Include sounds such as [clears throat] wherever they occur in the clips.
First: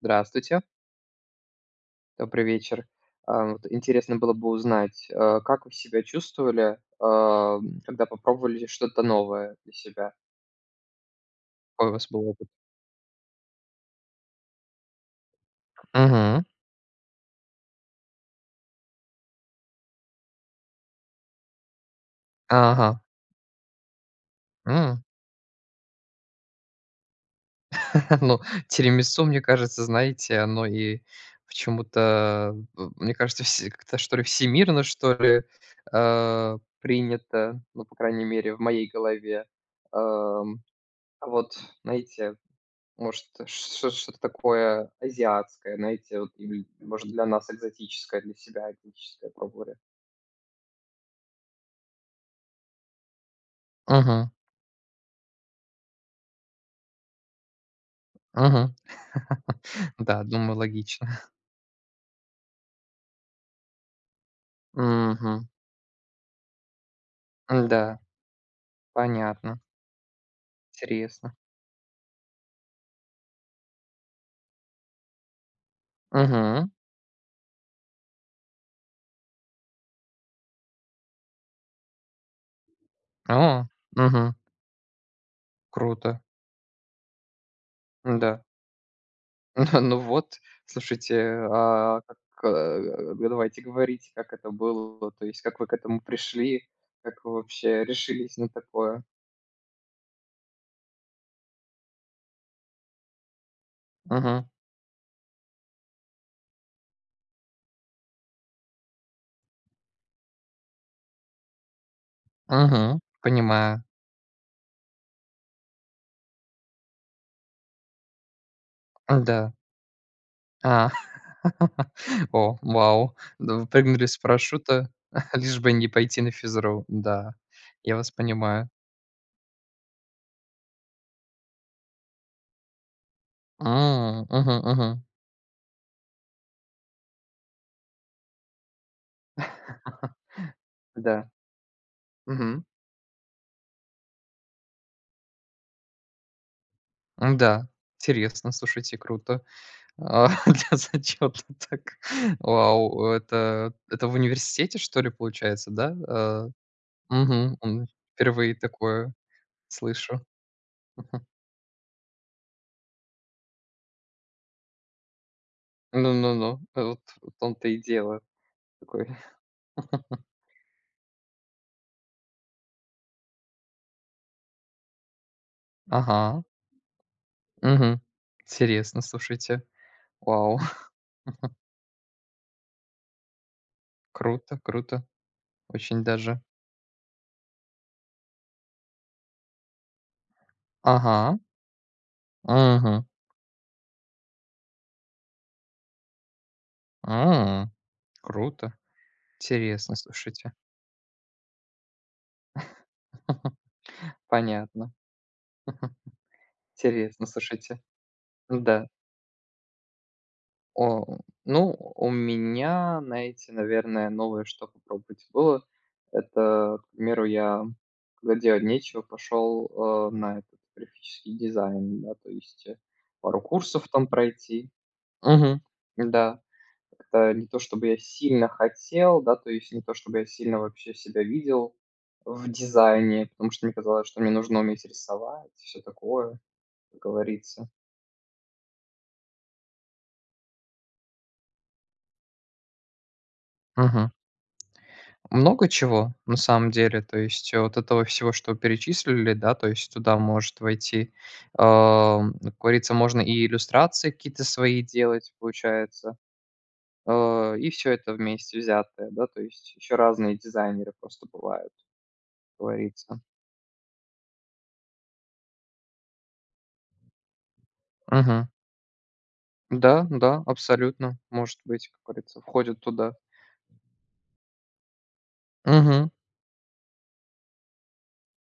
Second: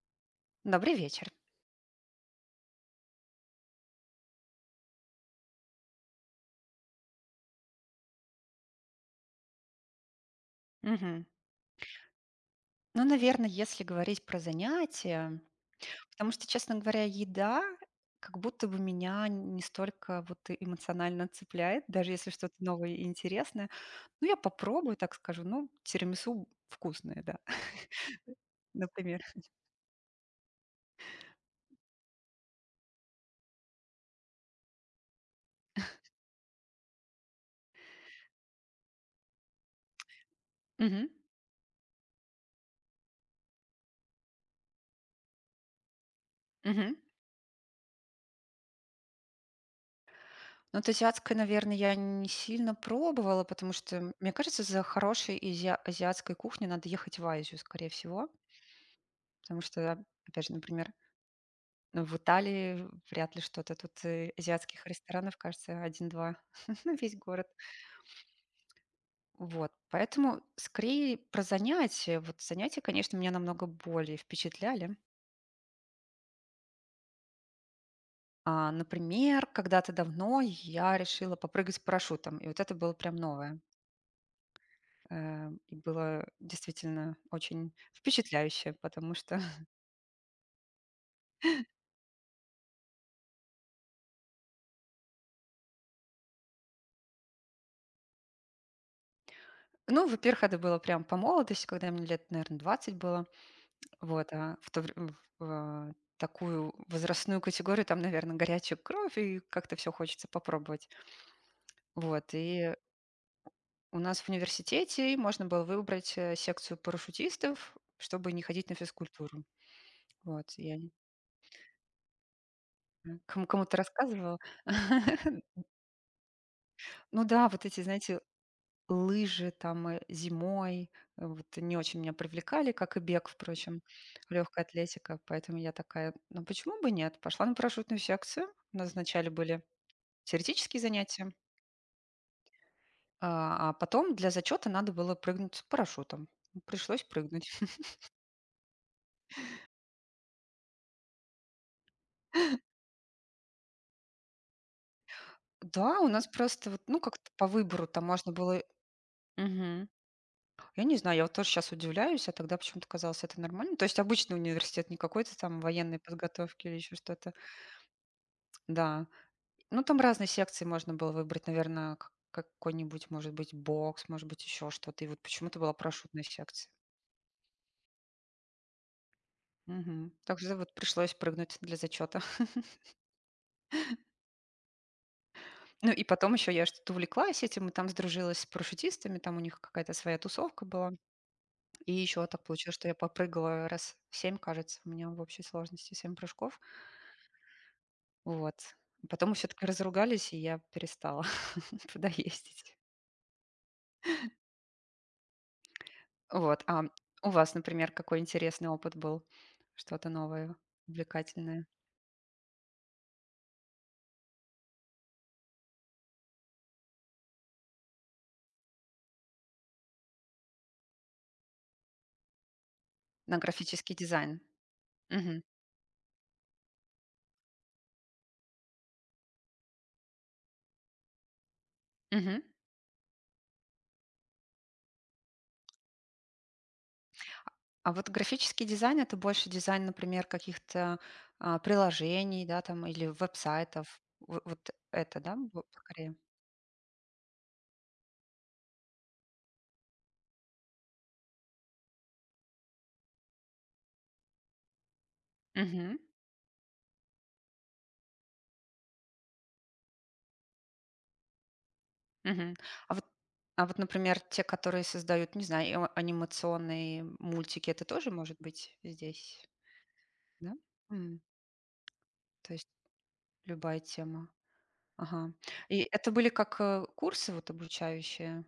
Здравствуйте, Добрый вечер. добрый вечер. Вот интересно было бы узнать, как вы себя чувствовали, когда попробовали что-то новое для себя? Мгм. Какой у вас был опыт? Ну, наверное, если говорить про занятия, потому Мгм. что, честно говоря, еда как будто бы меня не столько вот и эмоционально цепляет, даже если что-то Ага. новое и интересное. Ну, я попробую, М. так скажу, ну, тирамису вкусное, да, [laughs] [laughs] Ну, например. тирамису, мне кажется, знаете, оно и почему-то, мне кажется, все как-то, что ли, всемирно, что ли, принято, ну, по крайней мере, в моей голове. Ам, Мгм. а вот, знаете, может, ш что-то такое азиатское, знаете, вот, или, Мгм. может, для нас экзотическое, для себя экзотическое пробовали. Ну, вот азиатское, наверное, я не сильно пробовала, потому что, Мгм, мне кажется, за хорошей азиатской кухней надо ехать в Азию, скорее всего, мгм. потому [laughs] что, Да, опять же, думаю, например, логично. ну, в Италии вряд ли что-то. Тут, азиатских ресторанов, Мгм. кажется, один-два, [laughs] на весь город. Да, понятно. Вот, поэтому скорее Интересно. про занятия. Вот занятия, конечно, меня намного более впечатляли. Мгм. А, например, когда-то давно я решила попрыгать с парашютом, и вот это было прям новое. О, мгм. И Круто. было действительно очень Да. впечатляюще, потому что, [laughs] [laughs] Ну вот, слушайте, а как, давайте говорить, как это было, то есть как вы к этому пришли, как вы вообще решились на такое? ну, во-первых, это было прям по молодости, когда мне лет, наверное, 20 было. Вот, Мгм, а в то вре в такую возрастную категорию там, наверное, горячая кровь, и как-то все хочется попробовать. Вот, и мгм. Понимаю. у нас в университете можно было выбрать, секцию парашютистов, чтобы не ходить на физкультуру. Да. Вот, я не А. [laughs] О, вау. знаю, Да, вы кому-то прыгнули с рассказывала. парашюта, [laughs] [laughs] лишь бы не пойти на физру. Ну Да, да, вот эти, я вас знаете, понимаю. лыжи там, зимой, вот не очень меня привлекали, как и бег, впрочем, М, мгм, легкая мгм. атлетика. Поэтому я такая: "Ну, почему бы нет?" Пошла на парашютную секцию. У нас вначале были [laughs] теоретические Да. занятия, Мгм. а потом для зачета надо было прыгнуть с парашютом. Ну, пришлось прыгнуть. Да. [laughs] Интересно, слушайте, круто. А, [laughs] для зачёта так. Вау, это в университете, что ли, получается, да? Да, у нас А, просто вот, ну, как-то по мгм, выбору там можно впервые было. такое Мгм. слышу. Я не знаю, я [laughs] вот тоже сейчас удивляюсь, а тогда почему-то казалось это нормально. То есть обычный университет, не какой-то там военной Ну ну ну, подготовки или еще вот что-то. в том-то и дело. Да. Такой. Ну, там [laughs] разные секции можно было выбрать, наверное, какой-нибудь, может быть, бокс, может быть, еще что-то. И вот почему-то была парашютная Ага. секция. Мгм. Интересно, слушайте. Мгм. Так что Вау, вот [laughs] пришлось прыгнуть для зачета. круто, круто. Ну Очень и потом даже. еще я что-то увлеклась этим и там сдружилась с парашютистами, там у них какая-то своя тусовка была. Ага. И еще так получилось, что я Угу, попрыгала раз семь, кажется, у меня в общей сложности семь прыжков. круто. Вот. Потом мы все-таки Интересно, разругались, и слушайте. я перестала [laughs] туда ездить. [laughs] Понятно. Вот. А Интересно, у вас, слушайте. например, какой интересный Да. опыт был? Что-то новое, О, увлекательное? ну, у меня, знаете, наверное, новое, что попробовать было, это, к примеру, я, когда делать нечего, пошел, на этот графический дизайн, да, то есть, На пару курсов графический там дизайн. пройти. Мгм. Угу. Да. Это не то чтобы я сильно хотел, да, то есть не то чтобы я сильно вообще себя видел Мгм. в дизайне, потому что мне казалось, что мне нужно уметь рисовать, все такое, как говорится. А вот графический дизайн — это больше дизайн, например, каких-то, а, приложений, да, там или веб-сайтов. Мгм. В вот это, да, вот Много скорее? чего, на самом деле. То есть вот этого всего, что перечислили, да, то есть туда может войти, как говорится, можно и иллюстрации какие-то свои делать, Мгм, получается, и все это вместе взятое, да, то есть еще разные дизайнеры просто бывают, мгм. как А вот говорится. а вот, например, те, которые создают, не знаю, анимационные мультики, это тоже может Мгм. быть здесь, Да, да, да? абсолютно, М, может быть, как говорится, то есть входит туда. любая тема. Ага. И Мгм. это были как, курсы вот обучающие?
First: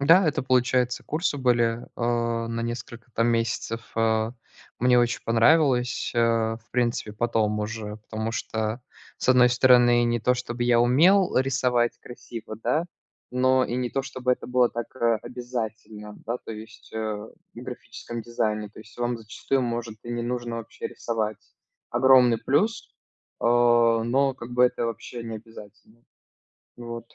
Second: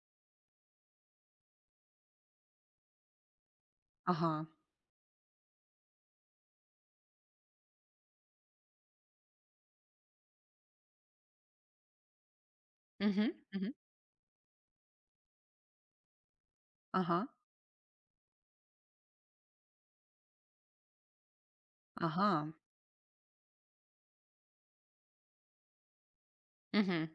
Да, это, получается, курсы были, на несколько там месяцев. А, Ага. мне очень понравилось, в принципе, потом уже, потому что, с одной стороны, не то чтобы я умел рисовать красиво, да, Мгм, но мгм. и не то чтобы это было так, обязательно, да, то есть, Ага, в графическом дизайне. То есть вам зачастую может и не нужно вообще рисовать. Огромный ага. плюс, но как бы это вообще не обязательно. Вот, Мгм.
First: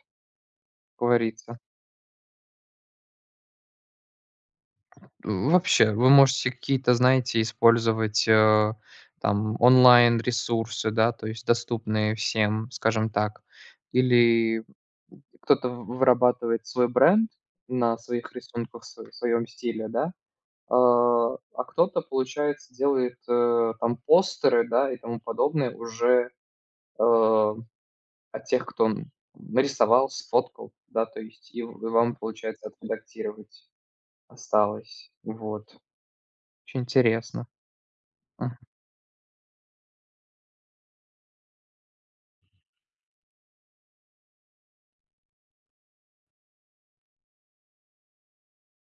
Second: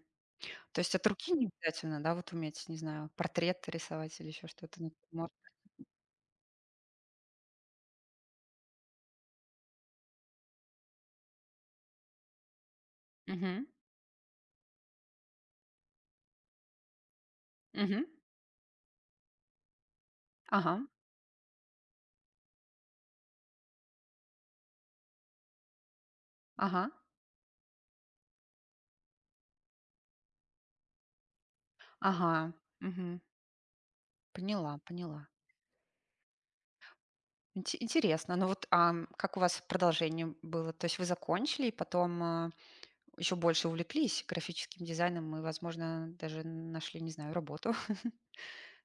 То есть как от руки не говорится. обязательно, да, вот уметь, не знаю, портрет рисовать или еще что-то, ну, можно. Вообще, вы можете какие-то, знаете, использовать, там онлайн-ресурсы, да, то есть доступные всем, скажем так. Мгм. Или кто-то в вырабатывает свой бренд на Мгм. своих рисунках, св своем стиле, да, Ага. а кто-то, получается, делает, там постеры, да, и тому подобное уже, Ага. э, от тех, кто н нарисовал, сфоткал, да, то есть и в и вам, Ага. получается, Мгм. отредактировать Поняла, осталось. поняла. Вот. Очень интересно. Интересно. Ну Мгм. вот, ам, как у вас продолжение было? То есть вы закончили и потом, а, еще больше увлеклись графическим дизайном и, возможно, даже нашли, не знаю, работу [laughs]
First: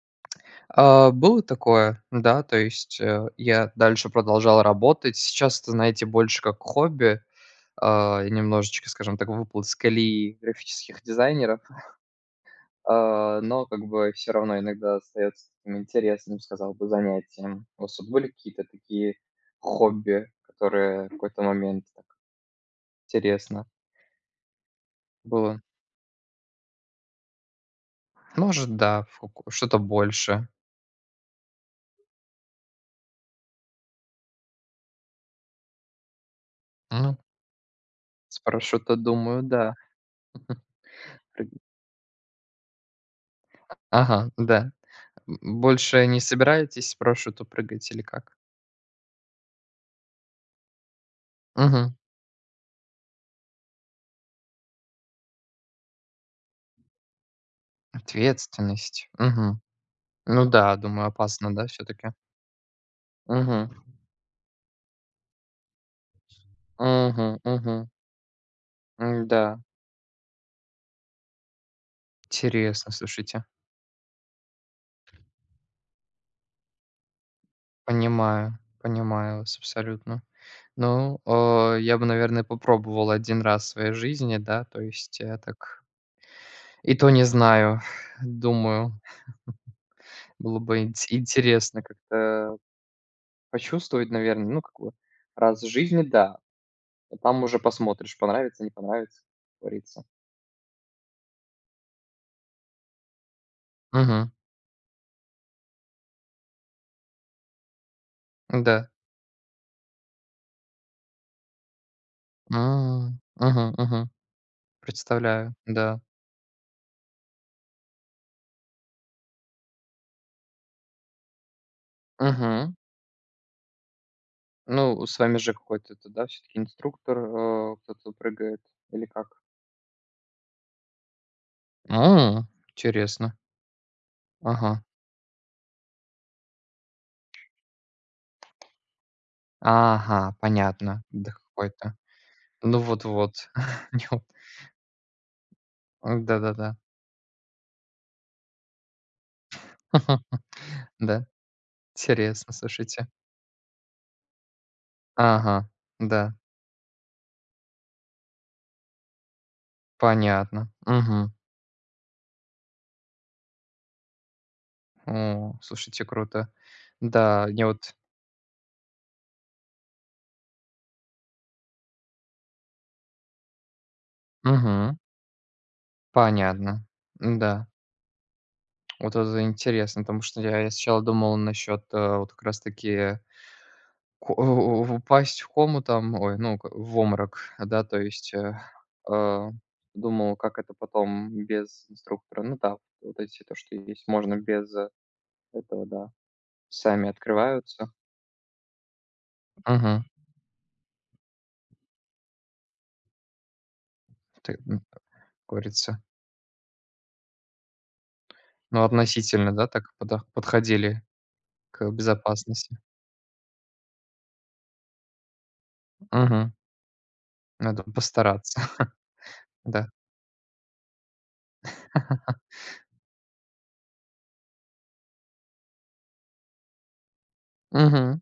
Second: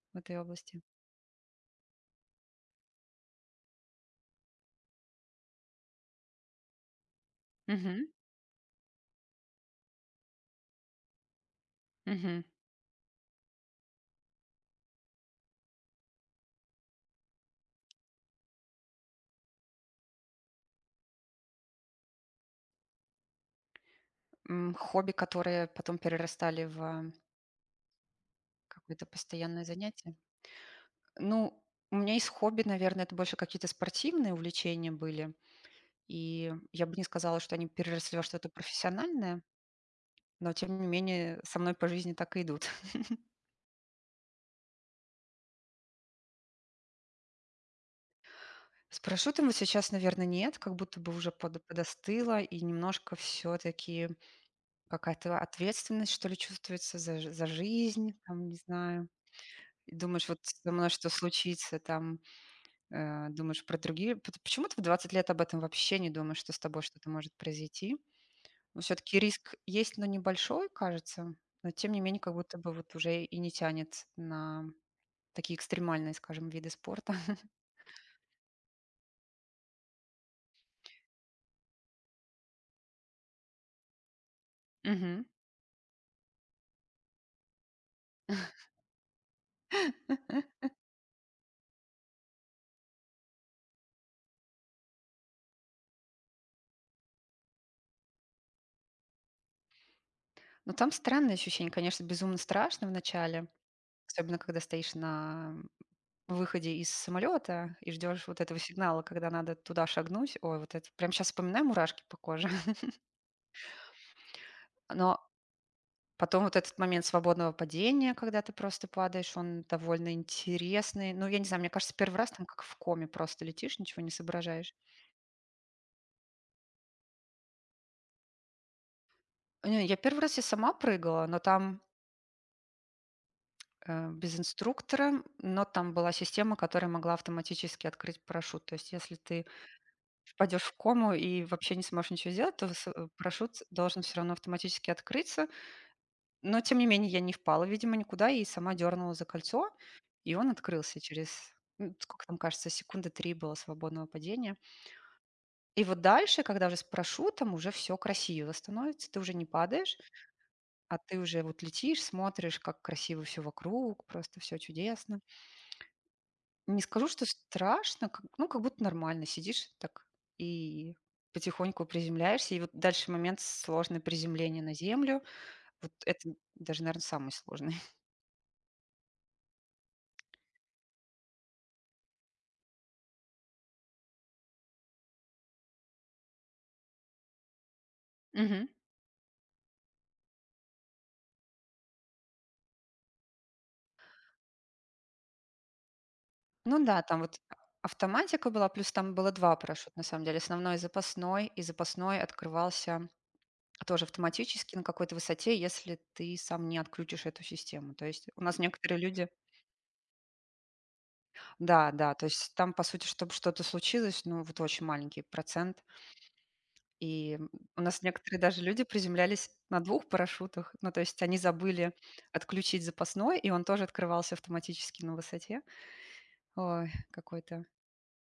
в этой области? Было такое, да, то есть, я дальше продолжал работать. Сейчас это, знаете, больше как хобби, Мгм. И немножечко, скажем так, выпал из колеи графических дизайнеров, Мгм. Но как бы все равно иногда остается таким интересным, сказал бы, занятием. У вас вот были какие-то такие хобби, которые в какой-то момент так интересно М, хобби, было? которые потом перерастали в а, Может, да, какое-то в каку постоянное что-то занятие? больше. Ну, у меня из хобби, наверное, это больше какие-то спортивные увлечения были. И я бы не Ну, сказала, что они переросли во что-то спрошу-то, профессиональное, думаю, да. но [laughs] тем не менее со мной по жизни так и идут. [laughs] Ага, да. Больше не собираетесь по парашюту прыгать или как? С парашютом вот сейчас, наверное, нет, как будто бы уже Угу. подостыло, и немножко все-таки какая-то ответственность, что ли, чувствуется за, за жизнь, там, не Ответственность. знаю. Угу. И думаешь, вот Ну со да, мной думаю, что опасно, да, случится, все таки. там, думаешь Угу. про другие. Почему ты в 20 лет об этом вообще не думаешь, что с тобой что-то может Угу. Угу. произойти? Но все-таки риск Да. есть, но небольшой, кажется. Но тем не менее, как будто бы Интересно, вот уже и слушайте. не тянет на такие экстремальные, скажем, виды спорта. Понимаю, понимаю вас абсолютно. Ну, я бы, наверное, попробовал один раз в своей жизни, да, то [laughs] есть Мгм. я так и то не знаю, [laughs] [sighs] думаю, было бы интересно как-то почувствовать, наверное. Ну, как бы раз в жизни, да. А там уже посмотришь, понравится, не понравится, как говорится. Но там странное ощущение, конечно, безумно страшно в начале, Мгм. особенно когда стоишь на выходе из самолета и ждешь вот этого Да. сигнала, когда надо туда шагнуть. Ой, вот это прям сейчас вспоминаю мурашки по коже. [laughs] М. Мгм, мгм. Но Представляю, да. потом вот этот момент свободного падения, когда ты просто падаешь, он довольно интересный. Ну, я не знаю, мне кажется, первый раз там как Мгм. в коме просто летишь, ничего не соображаешь. Ну, с вами же какой-то это, да, все таки инструктор, кто-то прыгает или как? Не, я первый раз я сама прыгала, но там Интересно. Без Ага. инструктора, но там была система, которая могла автоматически открыть парашют. То есть если ты Ага, впадешь в понятно. кому Да и вообще не какой-то. сможешь ничего сделать, то Ну вот-вот. парашют [laughs] должен все Неоп равно автоматически открыться. Но, Да-да-да. тем не менее, я не впала, видимо, никуда и сама дернула за кольцо, и он [laughs] открылся Да. через, м, сколько там, Интересно, кажется, слушайте. секунды 3 было свободного падения. Ага, И вот да, дальше, когда уже с парашютом, уже все красиво становится. Ты уже не падаешь, понятно. а ты Мгм. уже вот летишь, смотришь, как красиво все вокруг, просто все чудесно. О, слушайте, круто. Не скажу, что Да, мне вот. страшно, как ну, как будто нормально сидишь так и потихоньку приземляешься. И вот дальше момент сложное приземление на Мгм. землю. Вот это даже, Понятно. наверное, самый Да. сложный. Вот это интересно, потому что я сначала думал насчет, вот как раз таки ко у упасть в кому там, ой, ну, к в обморок, да, то есть, [laughs] э, думал, как это потом без инструктора. Ну да, вот эти то, что есть, можно без, этого, да. Ну да, Сами там вот открываются. автоматика была, плюс там было 2 парашюта на Мгм. самом деле: основной и запасной. И запасной открывался тоже Ты, автоматически на как какой-то высоте, если говорится, ты сам не отключишь эту систему. То есть у нас ну, некоторые люди. относительно, да, так подо подходили к Да, да, то есть там, безопасности. по сути, чтобы что-то случилось, ну, вот очень маленький процент. Мгм. И у Надо нас некоторые постараться, даже люди приземлялись [laughs] на да. двух парашютах. Ну, то есть они забыли отключить запасной, и он тоже открывался автоматически на высоте. Ой, какой-то. Мгм.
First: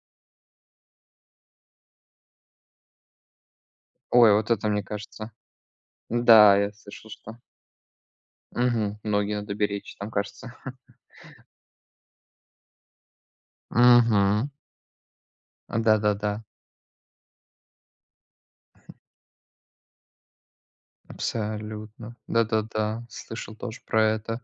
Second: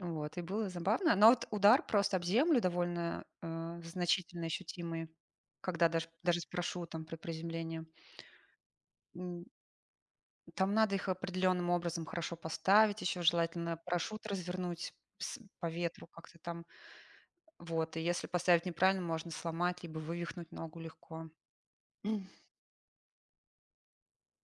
Вот, и было забавно. Но вот удар просто об землю довольно, Ой, значительно вот это мне ощутимый, кажется. когда даже с Да, я парашютом слышал, при что. приземлении. Мгм. Ноги М, надо беречь, там кажется. там надо их определенным образом хорошо поставить, еще желательно парашют Мгм. развернуть с по ветру Да-да-да, как-то там. Вот, и если поставить неправильно, можно сломать либо вывихнуть ногу легко. абсолютно. [clears throat] Да-да-да, слышал тоже про это.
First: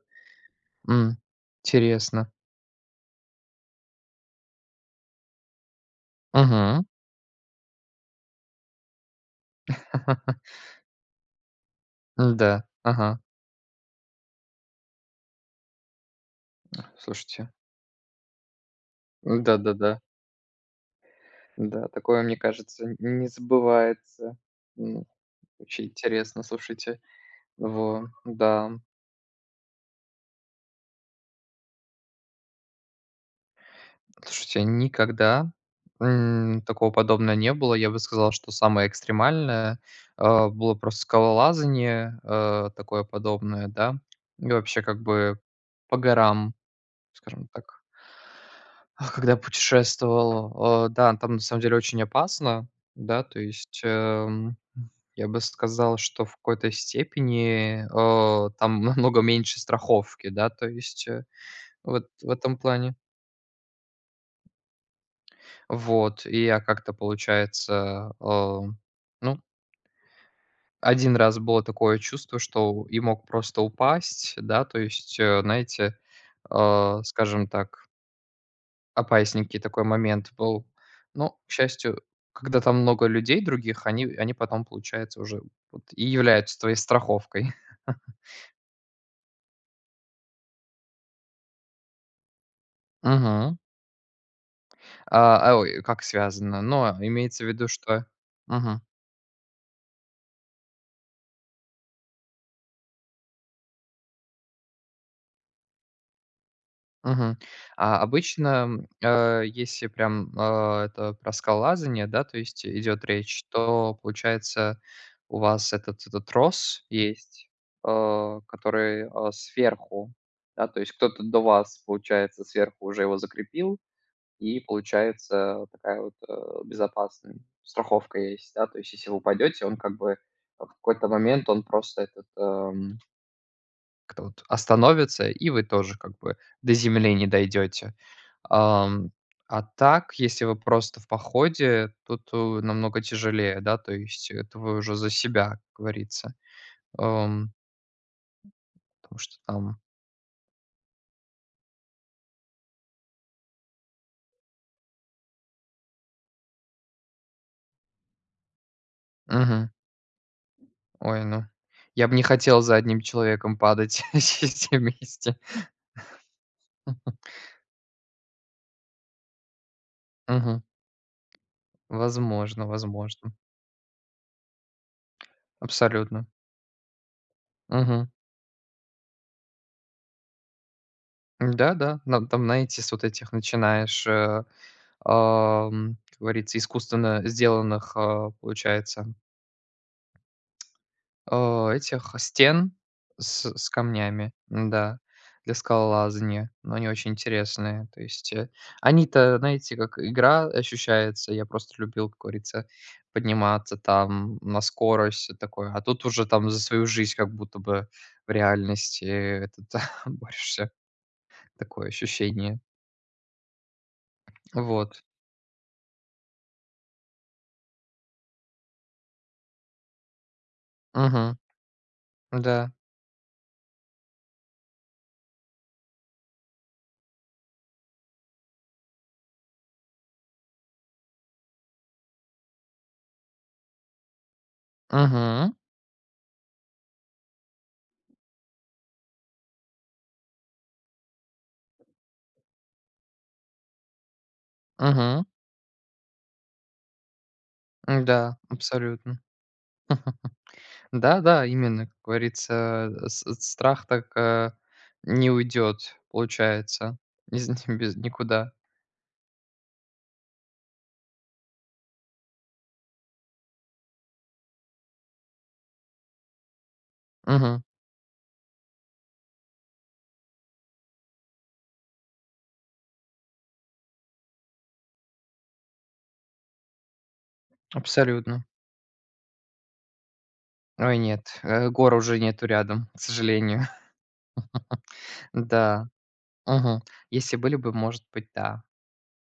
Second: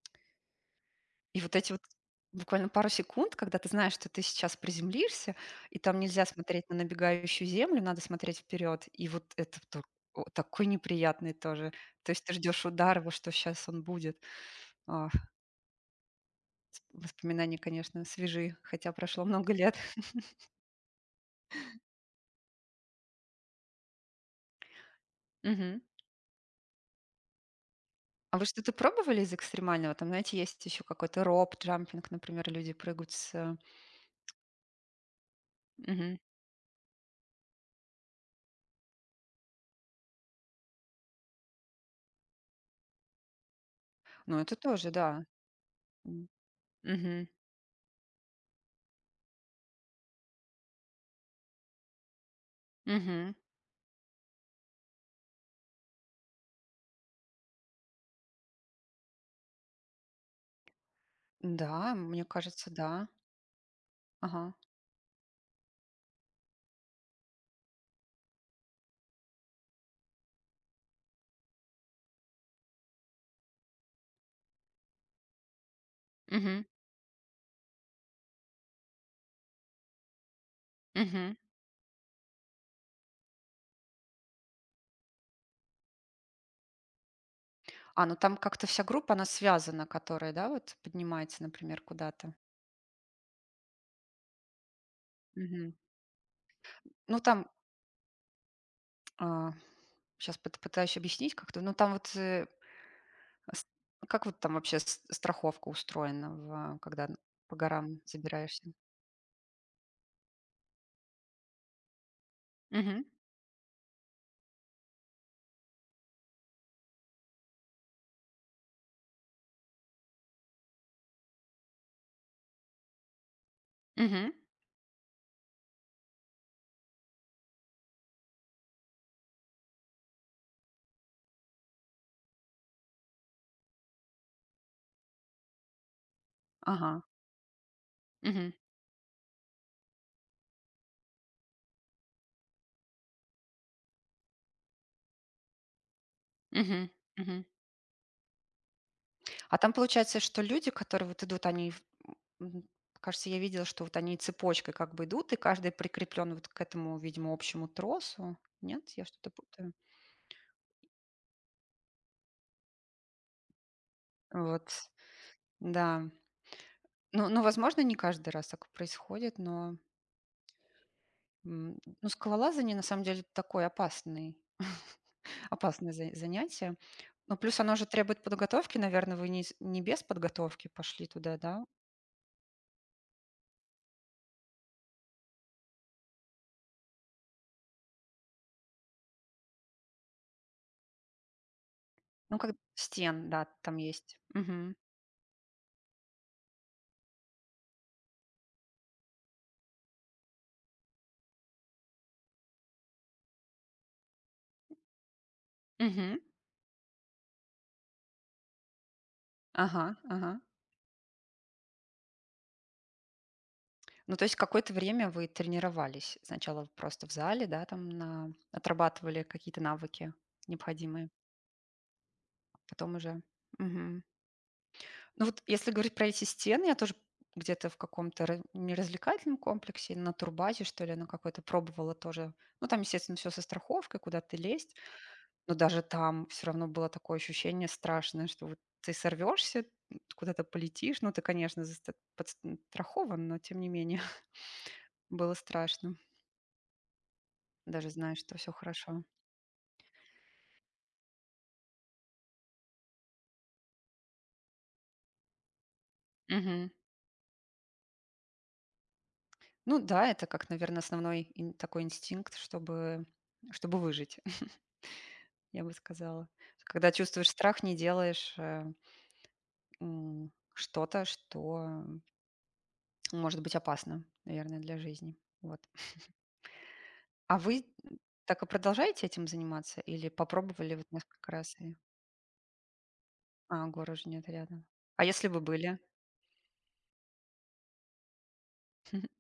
М, И вот эти вот Интересно. буквально пару секунд, когда ты знаешь, что ты сейчас приземлишься, и там нельзя смотреть на Мгм. набегающую землю, надо смотреть вперед. И вот это о, [laughs] такой неприятный тоже. То есть ты Да, ждешь удара, во ага. что сейчас он будет. А, Слушайте, воспоминания, конечно, свежи, хотя прошло много лет. да-да-да. [laughs] Да, такое, мне кажется, н не забывается. М, Мгм. Очень интересно, слушайте. Во, А вы да. что-то пробовали из экстремального? Там, знаете, есть еще какой-то роп, джампинг, например, люди прыгают с... э, Слушайте, никогда, мгм. Такого подобного не было. Я бы сказал, что самое экстремальное, было просто скалолазание, такое подобное, да. Ну, И это вообще тоже, как да. бы по М. горам, Мгм. скажем так. Когда путешествовал, да, там на самом деле очень опасно, да, Мгм. то есть, я бы сказал, что в какой-то степени, там [laughs] намного меньше страховки, да, то есть, Да, вот мне в этом кажется, плане. да. Ага. Вот, и я как-то, получается, ну, один раз было такое чувство, что и мог просто упасть, да, то есть, знаете, Мгм. Скажем так, опасненький такой момент был. Мгм. Но, к счастью, когда там много людей других, они потом, получается, уже вот и являются твоей страховкой. А, ну там как-то вся группа, она связана, которая, да, вот поднимается, например, куда-то. [laughs] Мгм. Мгм. Ой, как связано? Но Ну имеется там, в виду, что мгм. сейчас пытаюсь объяснить как-то, ну там вот, с- как вот там вообще страховка устроена, в, когда Мгм. по А горам обычно, забираешься? Если прям, это про скалолазание, да, то есть Мгм. идет речь, то получается у вас этот трос есть, который, сверху, да, то есть кто-то до вас, получается, сверху уже его закрепил, Мгм. и получается такая вот, безопасная страховка есть, да, то есть если вы упадете, он как бы в какой-то момент он просто этот, как-то вот остановится, и вы тоже как бы до Ага. земли не дойдете. Мгм. Ам, а так, если вы просто в походе, тут, намного тяжелее, да, то есть это вы уже за себя, как говорится. Мгм. Мгм. Эм, Потому что А там там. получается, что люди, которые вот идут, они, м, кажется, я видела, что вот они цепочкой как бы идут, и каждый прикреплен вот к этому, видимо, общему тросу. Нет, я что-то Мгм. путаю. Ой, ну, я бы не хотел за одним человеком падать, [laughs] все Вот, все вместе. да. Ну ну, возможно, не каждый раз так происходит, но, Мгм. м, ну, Возможно скалолазание на самом деле возможно. такое опасный [laughs] опасное за Абсолютно. занятие. Ну, плюс оно же Мгм. требует подготовки, наверное, вы не без подготовки пошли туда, да? Да-да, на там на ETS вот этих начинаешь, как говорится, искусственно сделанных, получается, этих Ну, как стен стен, да, с там есть. камнями, Мгм. да, для скалолазания, но они очень интересные. То есть, они-то, знаете, как игра ощущается. Я просто любил, как говорится, подниматься там на скорость, всё такое. А тут Мгм. уже там за свою жизнь как будто бы в реальности этот Ага, [laughs] ага. борешься. Такое ощущение. Ну, то есть какое-то Вот. время вы тренировались. Сначала просто в зале, да, там на отрабатывали какие-то навыки необходимые, Мгм. Да. потом уже. Мгм. Ну вот если говорить про эти стены, я тоже где-то в каком-то не развлекательном комплексе, на турбазе, что ли, на какой-то пробовала тоже. Ну, там, естественно, все со страховкой, куда ты лезть. Но Мгм. даже там все равно было такое ощущение страшное, что вот ты сорвешься, куда-то полетишь. Ну, ты, конечно, подстрахован, но тем не менее [laughs] Мгм. было страшно. Даже знаешь, что Да, все хорошо. абсолютно. Да-да, именно, как говорится, страх так, не уйдет, Мгм. получается, из [laughs] без никуда. Ну да, это как, наверное, основной такой инстинкт, чтобы, чтобы выжить. Я бы сказала. Когда чувствуешь страх, Мгм. не делаешь, м, что-то, что может быть опасно, наверное, для жизни. Вот. А вы, так Абсолютно. и продолжаете этим заниматься или попробовали вот Ой, нет, несколько раз и. гор уже нету рядом, к А, сожалению. гор [laughs] уже нет рядом. А если бы были? Да, мгм. Если были бы, может быть, да. [laughs]